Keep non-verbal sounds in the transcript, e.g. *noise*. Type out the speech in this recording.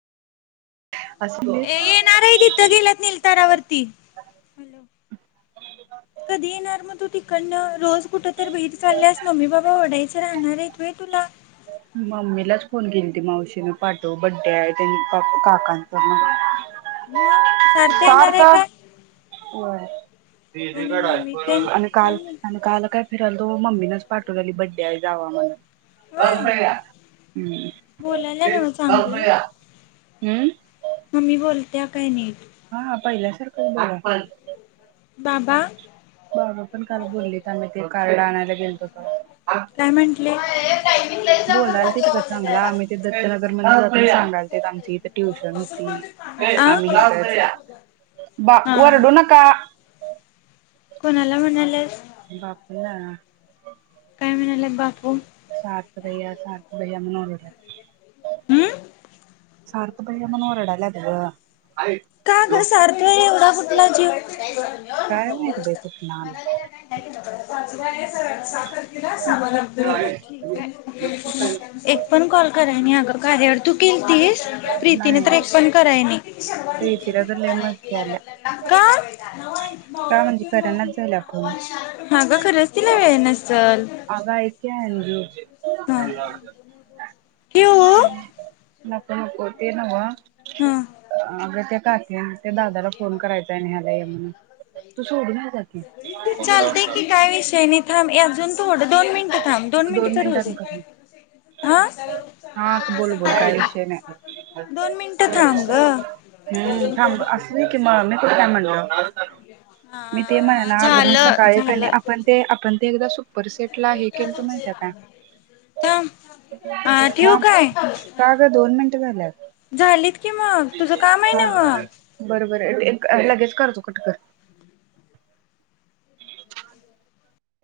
ये असलीस येणार आहे हिथं गेल्यात निलतारावरती हॅलो कधी येणार मग तू त *unintelligible* रोज कुठं तर भेट चाल्यास मम्मी बाबा ओरडाय च राहणार हायत व्हय तुला मम्मीलाच फोन केली ती मावशीने पाठव बड्डे आहे त्यां काकांच मग मग सार्थ सार येणार आहे तर काय आणि मम्मी तेन *unintelligible* आणि कोण काल येईल? आणि काल काय फिर आल तो मम्मीीनाच पाठव आली बड्डे आहे जावा म्हणून होय अभया बोलायला नव्ह हम चांगलं अभया हम्म मम्मी बोलत्या काय निट हा पहिल्यासारखं *unintelligible* बाबा बाबा पण काल बोललीत आम्ही ते कार्ड आणायला गेलत *unintelligible* काय म्हंटले बोलालतीत बा चांगल आम्ही ते दत्तनगर म सांगाल आमची इथे ट्युशन होती आ आम्ही इथ बा हा वरडू नका कोणाला म्हणाल्यास बापला काय म्हणाल्यात बापू सार्थ भयया सार्थ भया म्हणू ओरडल्यात हम्म सारथ भैया म्हणू वरडाल्यात ग का ग सारतो एवढा कुठला जीव *unintelligible* काय माहित बाई कुठनं *unintelligible* *unintelligible* ठीकाय आलाय एक पण कॉल करा आणि अगर काय हर तू केलतीस प्रीतीने तर नाही एक पण कराय नाही प्रीतीला तर लय मस्ती आल्या का का म्हणजे करनाच झाल्या फोन अग खर्च तिला वेळ नसलं अग आईक कि अंजु ठेवू हम् नको नको ते न्हवं हा अग त्या ते दादाला फोन करायचा आहे न्ह्यायला ये म्हणून तू सोडून ये जा कि चालतय की काय विषय नाही थांब अजून थोडं दोन मिनिटं थांब दोन मिनट तर होऊ मिनिटांन कर दे आ हा बोल बोल काय विषय नाही. दोन मिनिटं थांब ग असु दे की मग मी कुठ म्हणल मी ते हा म्हणणा अग मी झालं सकाळी कणी झालं आपण ते आपण ते एकदा परिस्थती तुला हे केलतो माहित आहे थांब हा काय ठेवू थांब काय का ग दोन मिनट झाल्यात झालीत कि मग तुझं काम आहे हा नव बरोबर लगेच करतो कटकर